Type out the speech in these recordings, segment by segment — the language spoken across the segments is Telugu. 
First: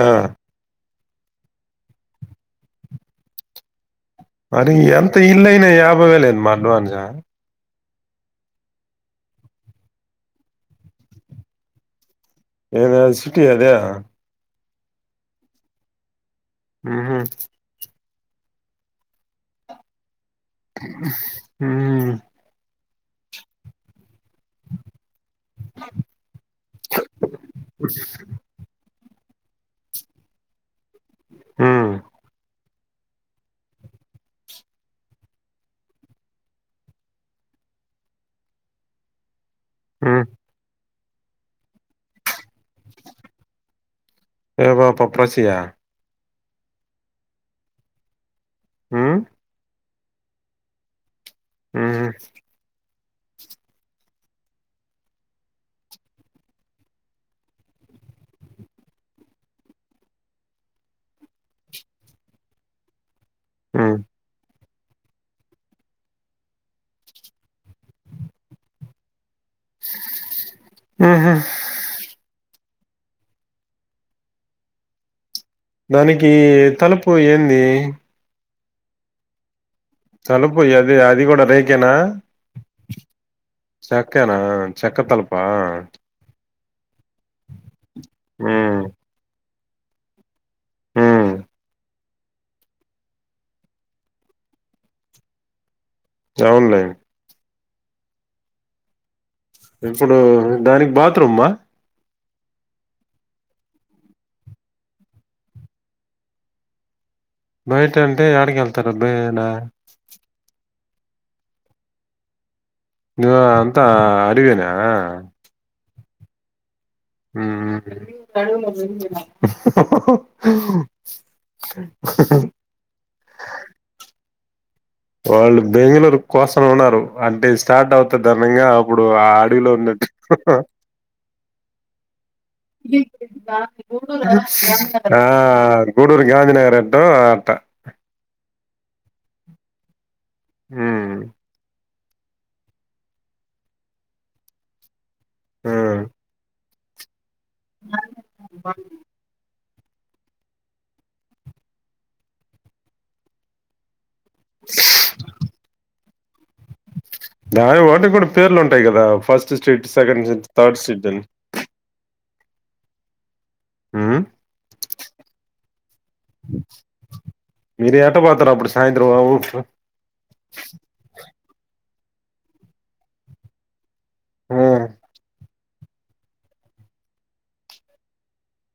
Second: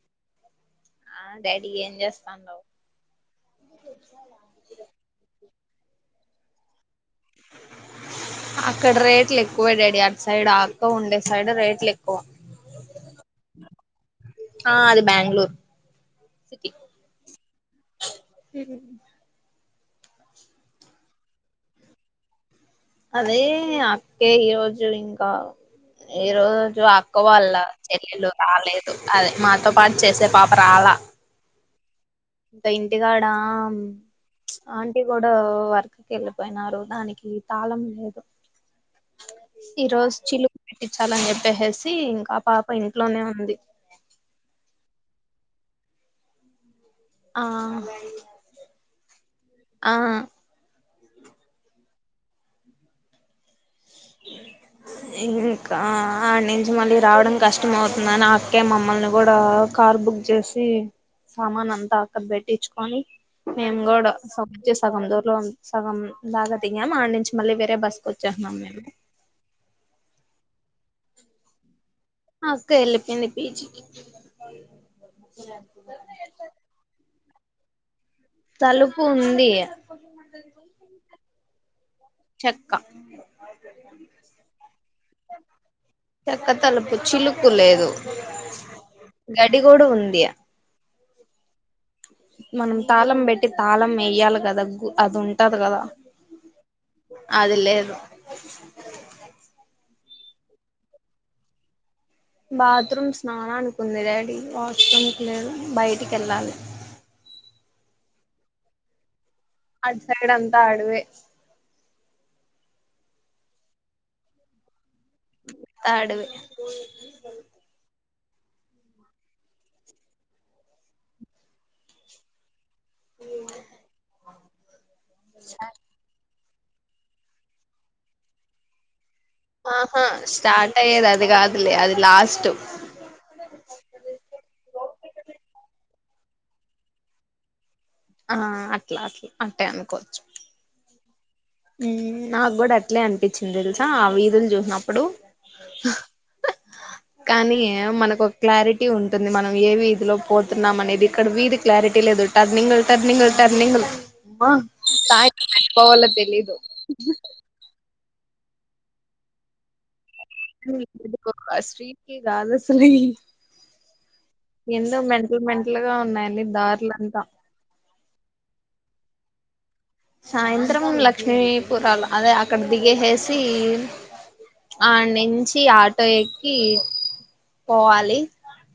ఆ ఆ డాడీ ఏం చేస్తాన్నవ్ మరి ఎంత ఇల్ల్ అయినా యాభై వేలేందిమా అడ్వాన్స్గ హహ్ అక్కడ రేట్లు ఎక్కువే డాడి అటు సైడ్ ఆ ఆర్తో ఉండే సైడ్ రేట్లు ఎక్కువ ఏదా సిటీ అదా ఆ అది బ్యాంగ్ళూరు ఉహు హు హూ అదే అక్ కే ఈ రోజు ఇంకా ఈ రోజు అక్క వాళ్ల్ళ చెల్లెలు రాలేదు అదే మాతో పాటు చేసే పాప రాలా ఊ అంత ఇంటికాడా ఆంటీ కూడా వర్క్కి వెళ్ళిపోయినారు దానికి తాళం లేదు ఈ రోజు ఉమ్ చిలుక పెట్టించాలని చెప్పేసిసి ఇంకా ఆ పాప ఇంట్లోనే ఉంది ఏ పాప ప్రసి ఆ ఆ ఉమ్ ఆ ఉమ్ అ ఇంకా ఆడ నుంచి మళ్ళీ రావడం కష్టం అవుతుందని ఆ అక్కే మమ్మల్ని కూడా కార్ బుక్ చేేసి సామాన్ అంతా అక్కడ పెట్టిచ్ఛుకొని మేము ఉమ్ కూడా ప్చే సగం దూర్లో సగం లాగా దిగామ్ ఆడి నుంచి మళ్ళీ వేరే బస్సు కి వచ్చేస్న్నాం మేము ఆ ఆ అక్క ఎళ్ళిపోయింది పీజికి దానికి తలుపు ఏంది తలుపు ఉంది తలుపు ఏది అది కూడా రేకేనా చెక్క చక్కేనా చక్క తలుపా చెక్క తలుపు చిలుక్కు లేదు ఉమ్ గడి కూడా ఉంది ఉమ్ మనం తాళం పెట్టి తాళం ఎయ్యాలి కదా గు అది ఉంటది కదా అవునులే అది లేదు ఇప్పుడు డాడీకి బాత్రూమ్మా బాత్రూమ్ స్నానానికుంది డాడీ వాష్రూమ్కి లేదు బయటికెళ్ళాలి బయటంటే యాడికెళ్తారబ్బాయయినా అడ్ సైడ్ అంతా అడవే వా అంతా అడివేనా ఆడవే ఉమ్ హహ్ ఉ ఆ వాళ్ళు బెంగళూరు కోసన ఉన్నారు అంటే స్టార్ట్ అవుతధనంగా అప్పుడు ఆ అడవిలో ఆహా ఉన్నట్టు స్టార్ట్ అయ్యేది అది కాదులే అది లాస్ట్ ఆ గూడూరు గాంధీ నగర్ ఎట్టో అదట్టా ఆ అట్లా అట్లా అట్టే అనుకోవచ్చు ఉమ్ ఉమ్ నాకు కూడా అట్లే అనిపిచ్చింది తెలుసా ఆ వీధులు చూసినప్పుడు ఆ కానీ మనకు ఒక క్లారిటీ ఉన్ టుంది మనం ఏ వీధిలో పోతున్నాం అనేది ఇక్కడ వీధి క్లారిటీ లేదు టర్నింగ్ లు టర్నింగ్ లు టర్నింగ్లు ఆ సాయి కి ఎటు పోవాలో తెలీ దాని వాటి కూడా పేర్లు ఉంటాయి కదా ఫస్ట్ స్ట్రీట్ సెకండ్ సెట్ [unintelligible] స్ట్రీకి రాదసలీ ఉమ్ ఎందుో మెంటల్ మెంటల్ గా ఉన్నాయి అన్నీ దారులంతా మీరు ఏట పోతారు అప్పుడు సాయంత్రం అవు సాయంత్రం లక్ష్మీపురాలు అదే అక్కడ దిగేహేసి ఆ ఉమ్ ఆనించి ఆటో ఎక్కి పోవాలి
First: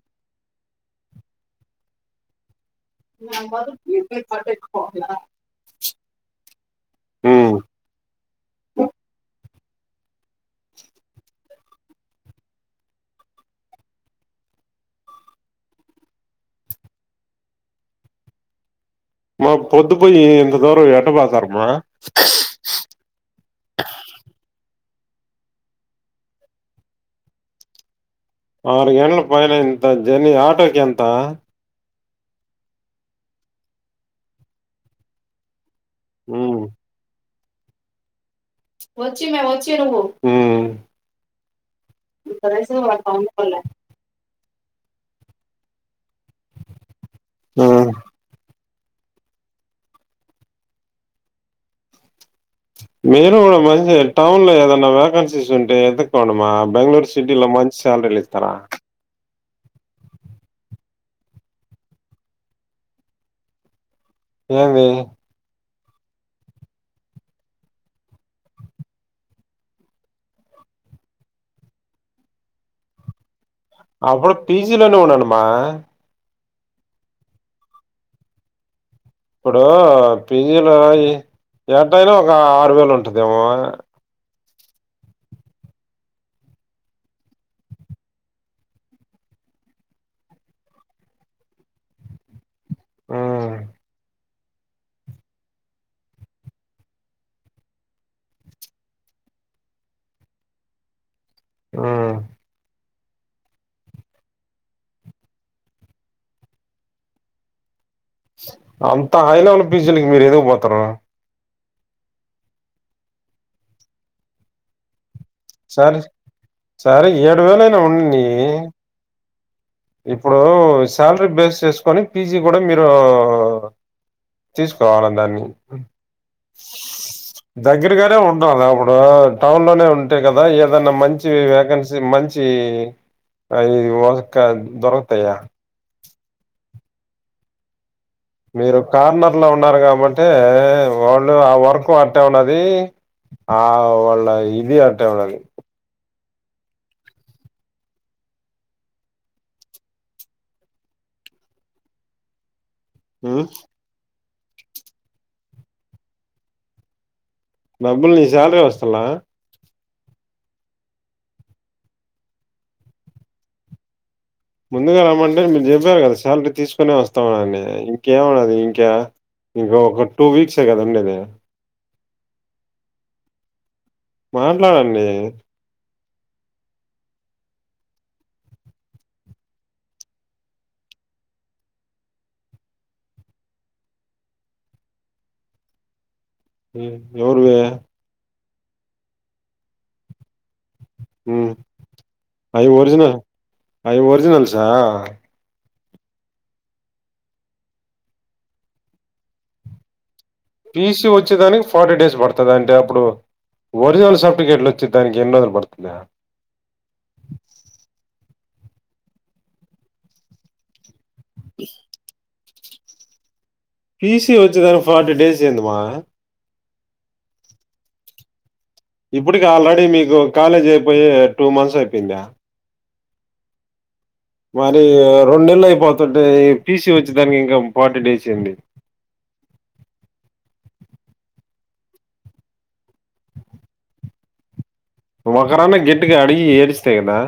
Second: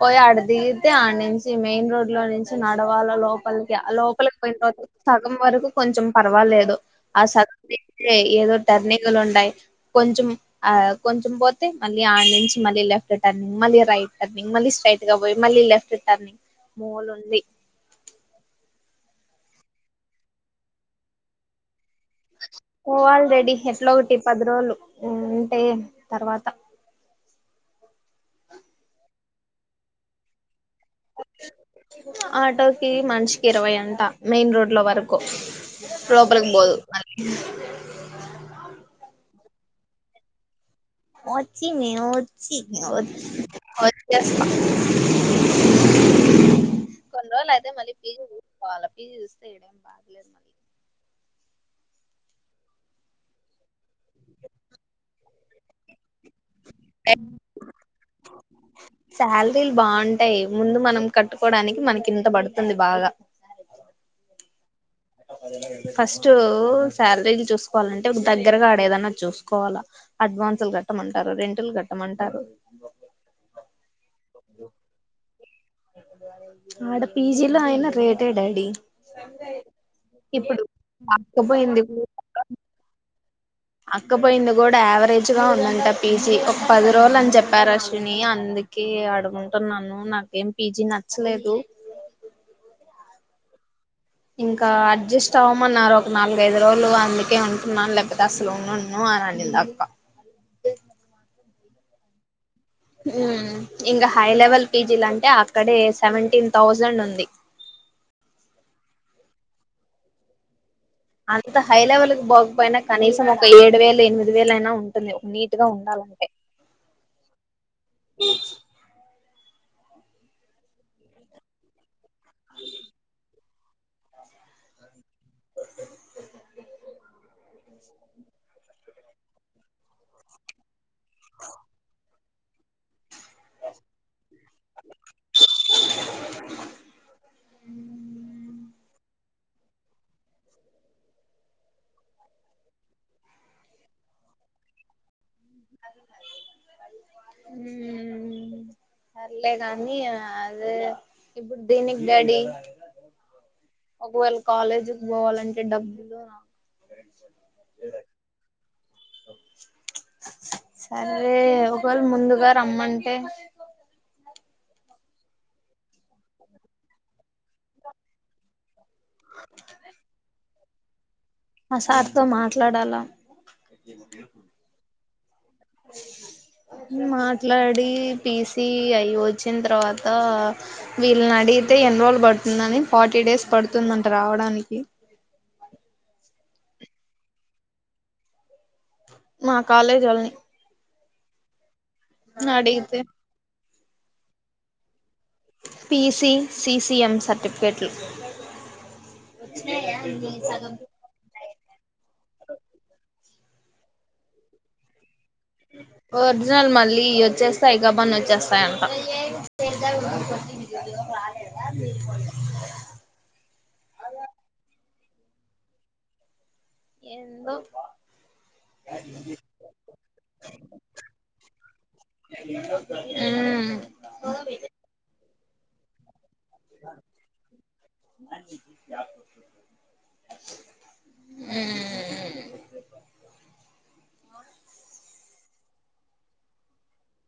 పోయి ఆడ దిగితే ఆడ నుంచి మెయిన్ రోడ్ లో నుం నడవాల లోపలికి లోపలికి పోయిన తరువాతికి సగం వరకు కొంచెం పర్వ వాలేదు ఆ సబ్జెక్ట్ ఏదో టర్నింగ్లు ఉంటయ్ కొంచెం ఆ కొంచం పోత్ తే మళ్ళీ అడ్నునుంచి మళ్ళీ లెఫ్ టర్నింగ్ మళ్ళీ రైట్ టర్నింగ్ మళ్ళీ స్ట్రెయిట్గా పోయి మళ్ళీ లెఫ్ టర్నింగ్ మూలు ఉంది మా పొద్దు పోయి ఇంత దూరం ఎట పాతారమ్మ పోవాలి రెడీ ఎట్లా ఒకటి పది రోజులు అంటే తర్వాత ఆరు గంటల పైనే ఇంత జర్నీ ఆటోకి ఎంత ఆటోకి మంచికి ఇరవై అంట మెయిన్ రోడ్ లో వరకు లోపలకు హ్మ్ బోధు మళ్ళీ మ్ వచ్చింది వచ్చి వ చేస్త కొన్ని రోజులు ఆ అయితే మళ్ళీ పీజీ పోవాలా పీజీ చూస్త ఇడా మీరు కూడా మంచి టౌన్ లో ఏదైనా వేకెన్సీస్ ఉంటే ఎత కొండి మా బెంగళూరు సిటీలో మంచి సాలరీస్ ఇస్తారా శాలరీలు బాగుంటాయి ముందు మనం కట్టుకోవడానికి మనకి ఇంత పడుతుంది బాగా ఏమి ఫస్ట్ శాలరీలు చూసుకోవాలంటే దగ్గరగా ఆడేదన్న చూసుకోవాలా అడ్వాన్సులు కట్టమంటారు రెంటులు కట్టమంటారు అప్పుడు పీజీలోనే ఉండండమ్మా ఆడ పీజీలో అయిన రేటే డాడీ ఇప్పుడు ఇప్పుడు పీజీలో కాకపోయింది ఏటయినా ఒక ఆరు వేలు ఉంటదేమో అక్కపోయింది కూడా యావరేజ్ గా ఉందంట పీజీ ఒక పది రోజులు అని చెప్పారు అశ్విని అందుక్ కే అడఉంటున్నాను నాకేం పీజి నచ్చలేదు హ్మ్ ఇంకా అడ్జస్ట్ అవ్వమన్నారు ఒక నాలుగైదు రోజులు అందుకే ఉంటున్నాను లేకపోతే అసలు ఉన్ ను ఆని అనిందిఅక్క ఆ మ్ ఇంగ హై లెవెల్ పీజీలు అంటే అక్కడే సెవెంటీన్ థౌజండ్ ఉంది అంత హైలో ఉన్న పీజులకి మీరు ఎందుకు పోతరు అంత హై లెవెల్ కి పోకపోయినా కనీసం ఒక ఏడు వేలు ఎనిమిది వేల అయినా ఉంటుంది ఒక నీ సరే సరే ఏడు వేలయినా ఉండనీ ఇప్పుడు శాలరీ బేస్ చేసుకొని పీజి కూడా మీరు తీసుకోవాల దాన్ని దగ్గరగారే ఉండాలా అప్పుడు టౌన్ లోనే ఉంటే కదా ఏదన్నా మంచి వ్యాకెన్సీ మం చి అది వర్క్ అది దొరకుతయి అ మీరు కార్నర్ లో ఉన్నారు కాబట్టే వాళ్ళు ఆ వర్క్ అట్టే ఉన్నది ఆ వాళ్ళ ఇది అంటే వళ్ళకి మ్ పర్ల్లే కానీ అదే ఇప్పుడు దేనికి డాడి మ్ ఒకవేళ కాలేజీకి పోవాలంటే డబ్బులు డబ్బులు నీ సాలరీ వస్తలా సరే ఒకవేళ ముందుగా రమ్మంటే ముందుగా రమ్మంటే మీరు చెప్పారు కదా సాలరీ తీసుకుొనే వస్తాం అన్ని ఇంకేమున్నదీ ఇంకా ఇంకా ఒక టూ వీక్సే కదండి ఉండేది ఆ సార్ తో మాట్లాడాలా మాట్లాడండి మాట్లాడి పిసి అయ వచ్చిన తర్వాత వీళ్ళని అడిగితే ఎన్నిరోజులు పడుతుందని ఫార్టీ డేస్ పడుతుందంట రావడానికి ఎవరువి మా గొల్లేగేవోల్లే అవి అడిగితే ఒరిజినల్ అవి ఒరిజినల్సా పిసి సి సిఎం సర్టిఫికెట్లు టీసీ వచ్చేదానికి ఫార్టీ డేస్ పడుతుంది అంటే అప్పుడు ఒరిజినల్ సర్టిఫికేట్లు వచ్చే దానికి ఎన్నిరోజులో ఒరిజినల్ మళ్ళీ వచ్చేస్తాయి కబన్ వచ్చేస్తాయంట టీ సీ వచ్చేదానికి ఫార్టీ డేస్ ఏందిమ్మా ఎంతో ఇప్పటికి ఆల్రెడీ మీకు కాలేజ్ అయిపోయి టూ మంత్స్ అయిపోయిందా హమ్ మరి రెండు నెలలు అయిపోతుంటే టీ సీ వచ్చేదానికి ఇంకా ఫార్టీ డేస్ ఏంది ఉమ్ ఉంగరానికి గెట్టిగా అడిగి ఎరిస్తే కదా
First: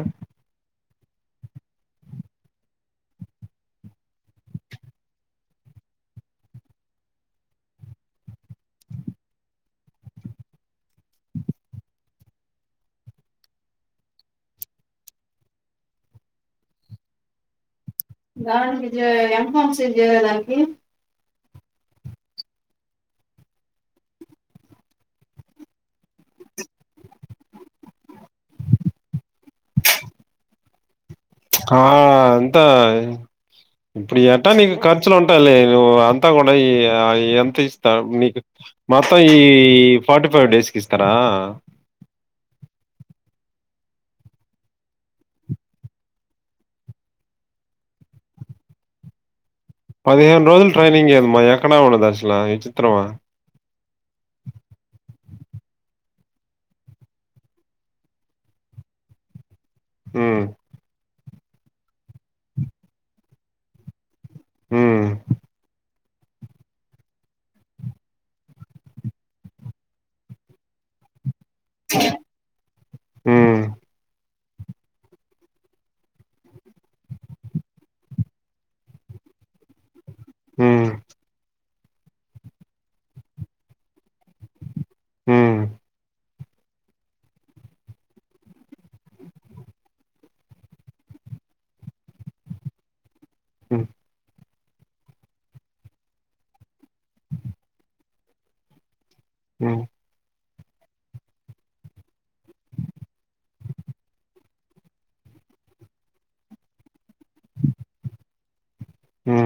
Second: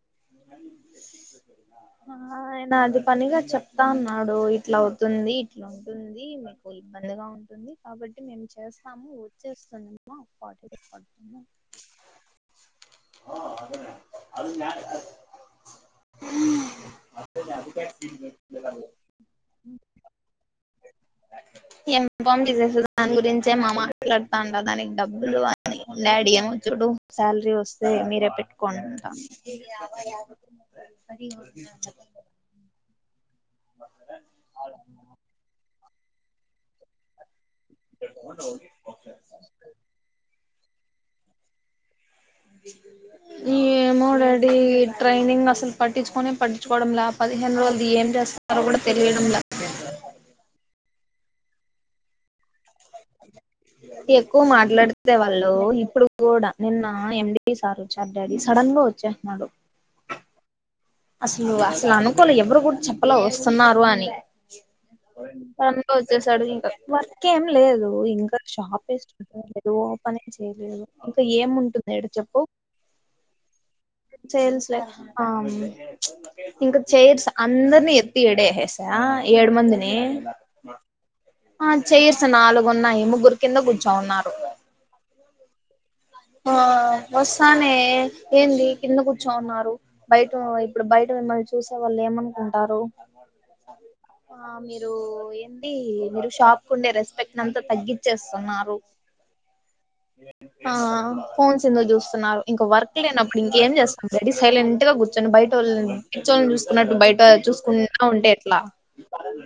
ఆ నేను అది పనిగా చెప్తా ఉన్నాడు ఇట్లా అవుతుంది ఇట్లు ఉంటుంది మీకు ఇబ్బందిగా ఉంటుంది కాబట్టి మేము చేస్తాము వచ్చేస్తుందిమ్మా పాటి పా అే అ హమ్ దానికి ఎంఫామ్ సి చేయ దానికి ఇన్కమ్ దాని గురించే మా మాట్లాడుతా ఉంట డబ్బులు డాడీ ఏమో చూడు సాలరీ వస్తే మీరే పెట్టుకోనింటాం అ అరి [unintelligible] ఆహ్ అంత ఇప్పుడు అట్టాగే ఖర్చులు ఉంటా లే నువ్వు అంతా కూడా ఈ ఎంత మీకు మొత్తం ఈ ఫార్టీ ఫైవ్ డేస్కి ఇస్తారా ఏ ఏ మో డాడీ ట్రైనింగ్ లో అసలు పట్టించుకుని పట్ంచుకోవడం లే పదిహేను రోజులు ఏం చేస్త ఎవరు తెలియడం లె పదిహేను రోజులు ట్రైనింగ్ ఏదమ్మా ఎక్కడా ఉండదు అసలు విచిత్రమా ఎక్కువ మాట్లాడితే వాళ్ళు ఇప్పుడు కూడా నిన్న ఎండి సారు చార్ డాడీ సడన్ గా వ చెహనాడు ఉమ్ అసలు అసలు అనుకోలె ఎవరు కూడా చెప్పలో వస్తున్నారు అని ఉమ్ వచ్చేసాడు ఇంకా వర్క్ ఏం లేదు ఇంకా షాప్ వే ఏదో పని చేయలేదు ఇంకా ఏం ఉంటుంది ఎడ చెప్పు ఉమ్ చేస్లే ఆమ్ ఇంక చైర్స్ అందర్నీ ఎత్తి ఏడేసేసా ఏడు మందిని ఉమ్ ఆ చేయిర్స్ నాలుగున్నాయి ముగ్గురు కింద కూర్చో ఉన్నారు హు ఆ వస్తానే ఏంది కింద కూర్చోవున్నారు బయట ఇప్పుడు బయట మిమ్మల్ని చూసే వాళ్ళు ఏమనుకుంటారు ఆ మీరు ఏంది మీరు షాప్ కు ఉండే రెస్పెక్ట్నంత తగ్గిచేస్తున్నారు ఉమ్ ఆ ఆ ఆ ఫోన్స్ ఎందుక్ చూస్తున్నారు. ఇంకొ వర్క్ లేనప్పుడు ఇంకేం చేస్తుంది. రెడీ సైలెంట్ గా కూర్చొని బయటోళ్ళని చోన్ చూసుకున్నట్టు బయట చూసుకుంట ఉంటే ఎట్లా హ్మ్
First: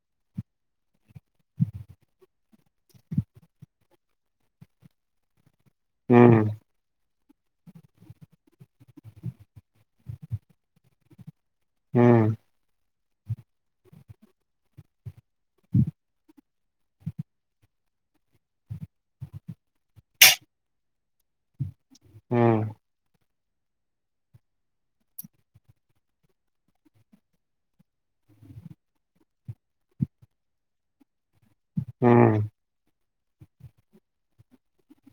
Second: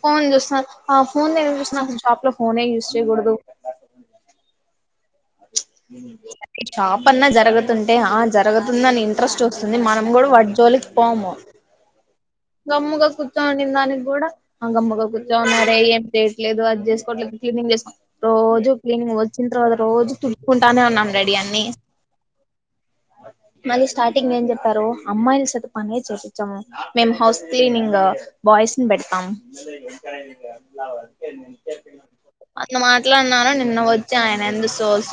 ఫోన్ చూసా [unintelligible] షాప్ లో ఫోనే యూస్ చేయ్కూడదు ఉమ్ ఉ షాప్ అన్నా జరుగుతుంటే ఆ జరుగుతుందని ఇంట్రెస్ట్ వస్తుంది మనం గుడు వాట్ జోలిక్ పోము ఉమ్ గమ్ముగ కూర్చోండి దానిక్ కూడా అంగమ్ముగా కూర్చో ఉన్నారే ఏం పెట్లేదు అది చేసుకోవట్లేదు క్లీనింగ్ చేసు రోజు క్లీనింగ్ వచ్చిన్ తర్వాత రోజు తుడుకుంటానే ఉన్నాం రెడీ అన్ని ఆ మళ్ళీ స్టార్టింగ్ ఏం చెప్తారు అమ్మాయిని సత పనె చేపిచ్చాము మేం హౌస్ క్లీనింగ్ బాయ్స్న్ పెడతాం ర ఉమ్ ఉమ్ అట్లా మాట్లాడ్నారా నిన్న వచ్చి ఆయన ఎందు సో [inaudible]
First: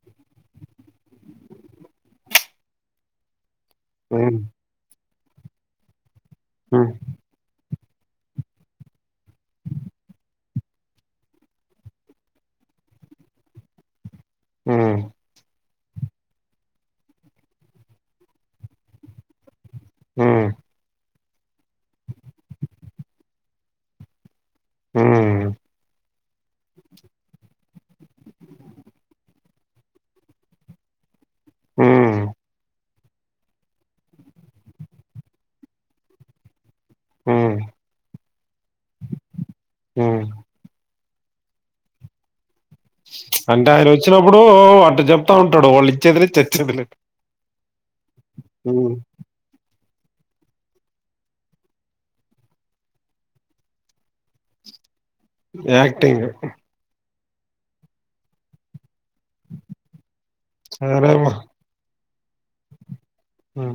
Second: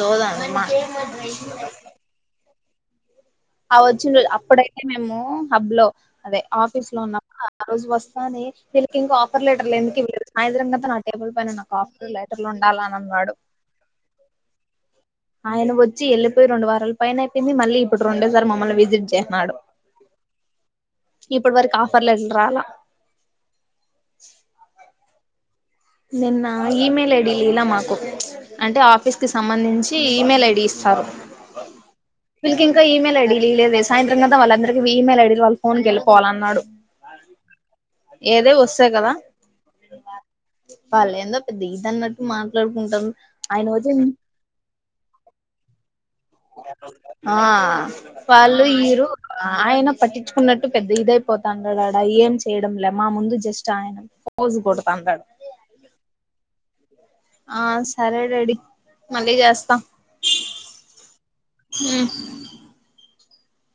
అ వచ్చిన్రోజ్ ఉమ్ అప్పుడైతే మేము హబ్ లో అదే ఉమ్ ఉమ్ ఆఫీస్ లో ఉన్నామా [inaudible] ఆ రోజు వస్తాది ఫీల్కింగ్ ఆపర్లెటర్ ఎందుకు ఆ ఎదురంగాంత నా టేబుల్ పైన నా కాఫీ లెటర్లు ఉండాల అని అన్నాడు ఉమ్ ఆయన వచ్చి వెళ్ళిపోయి రెడు వారాల పైన అయిపోయింది మళ్ళీ ఇప్పుడు రెండేసారి మమ్మల్ని విజట్ చేస్నాడు ఉమ్ ఇప్పుడు వరకు ఆఫర్లండ్రా ఉమ్ నిన్న ఇమేయిల్ ఐడి ఇలె మాకు అంటే ఆఫీస్కి సంబంధించి ఈమెయిల్ ఐడి ఇస్తారు హ వీళ్ళకింకా ఈమెయి ఐడీలీ లేదే సాయంత్రం దాకా వాళ్ళందరికిీ ఈమెయిల్ ఐడి వాళ ఫోన్కి వెళిపోవాలన్నాడు ఆ ఏది వస్తే గదా హ వాలెందో పెద్ద ఇది అన్నట్టు మాట్లాడుకుంటారు అంటే ఆయన ఇచ్చినప్పుడు అట చెప్తా ఉంటాడు వాళ్ళు ఇచ్చేదిలే చచ్చేదిలే ఆ వాళ్లు ఉమ్, ఈరు ఆయన పట్టించుకున్నట్టు పెద్ద ఇదైపోతాన్నాడాడా ఏం చేయడం లే మా ముందు జస్ట్ ఆయన ఫోజ్ కొడుతాండాడు యాక్టింగ్ ఆ సరే డాడీ మళ్ళీ చేస్త సరేమ్మ ఆ ఆ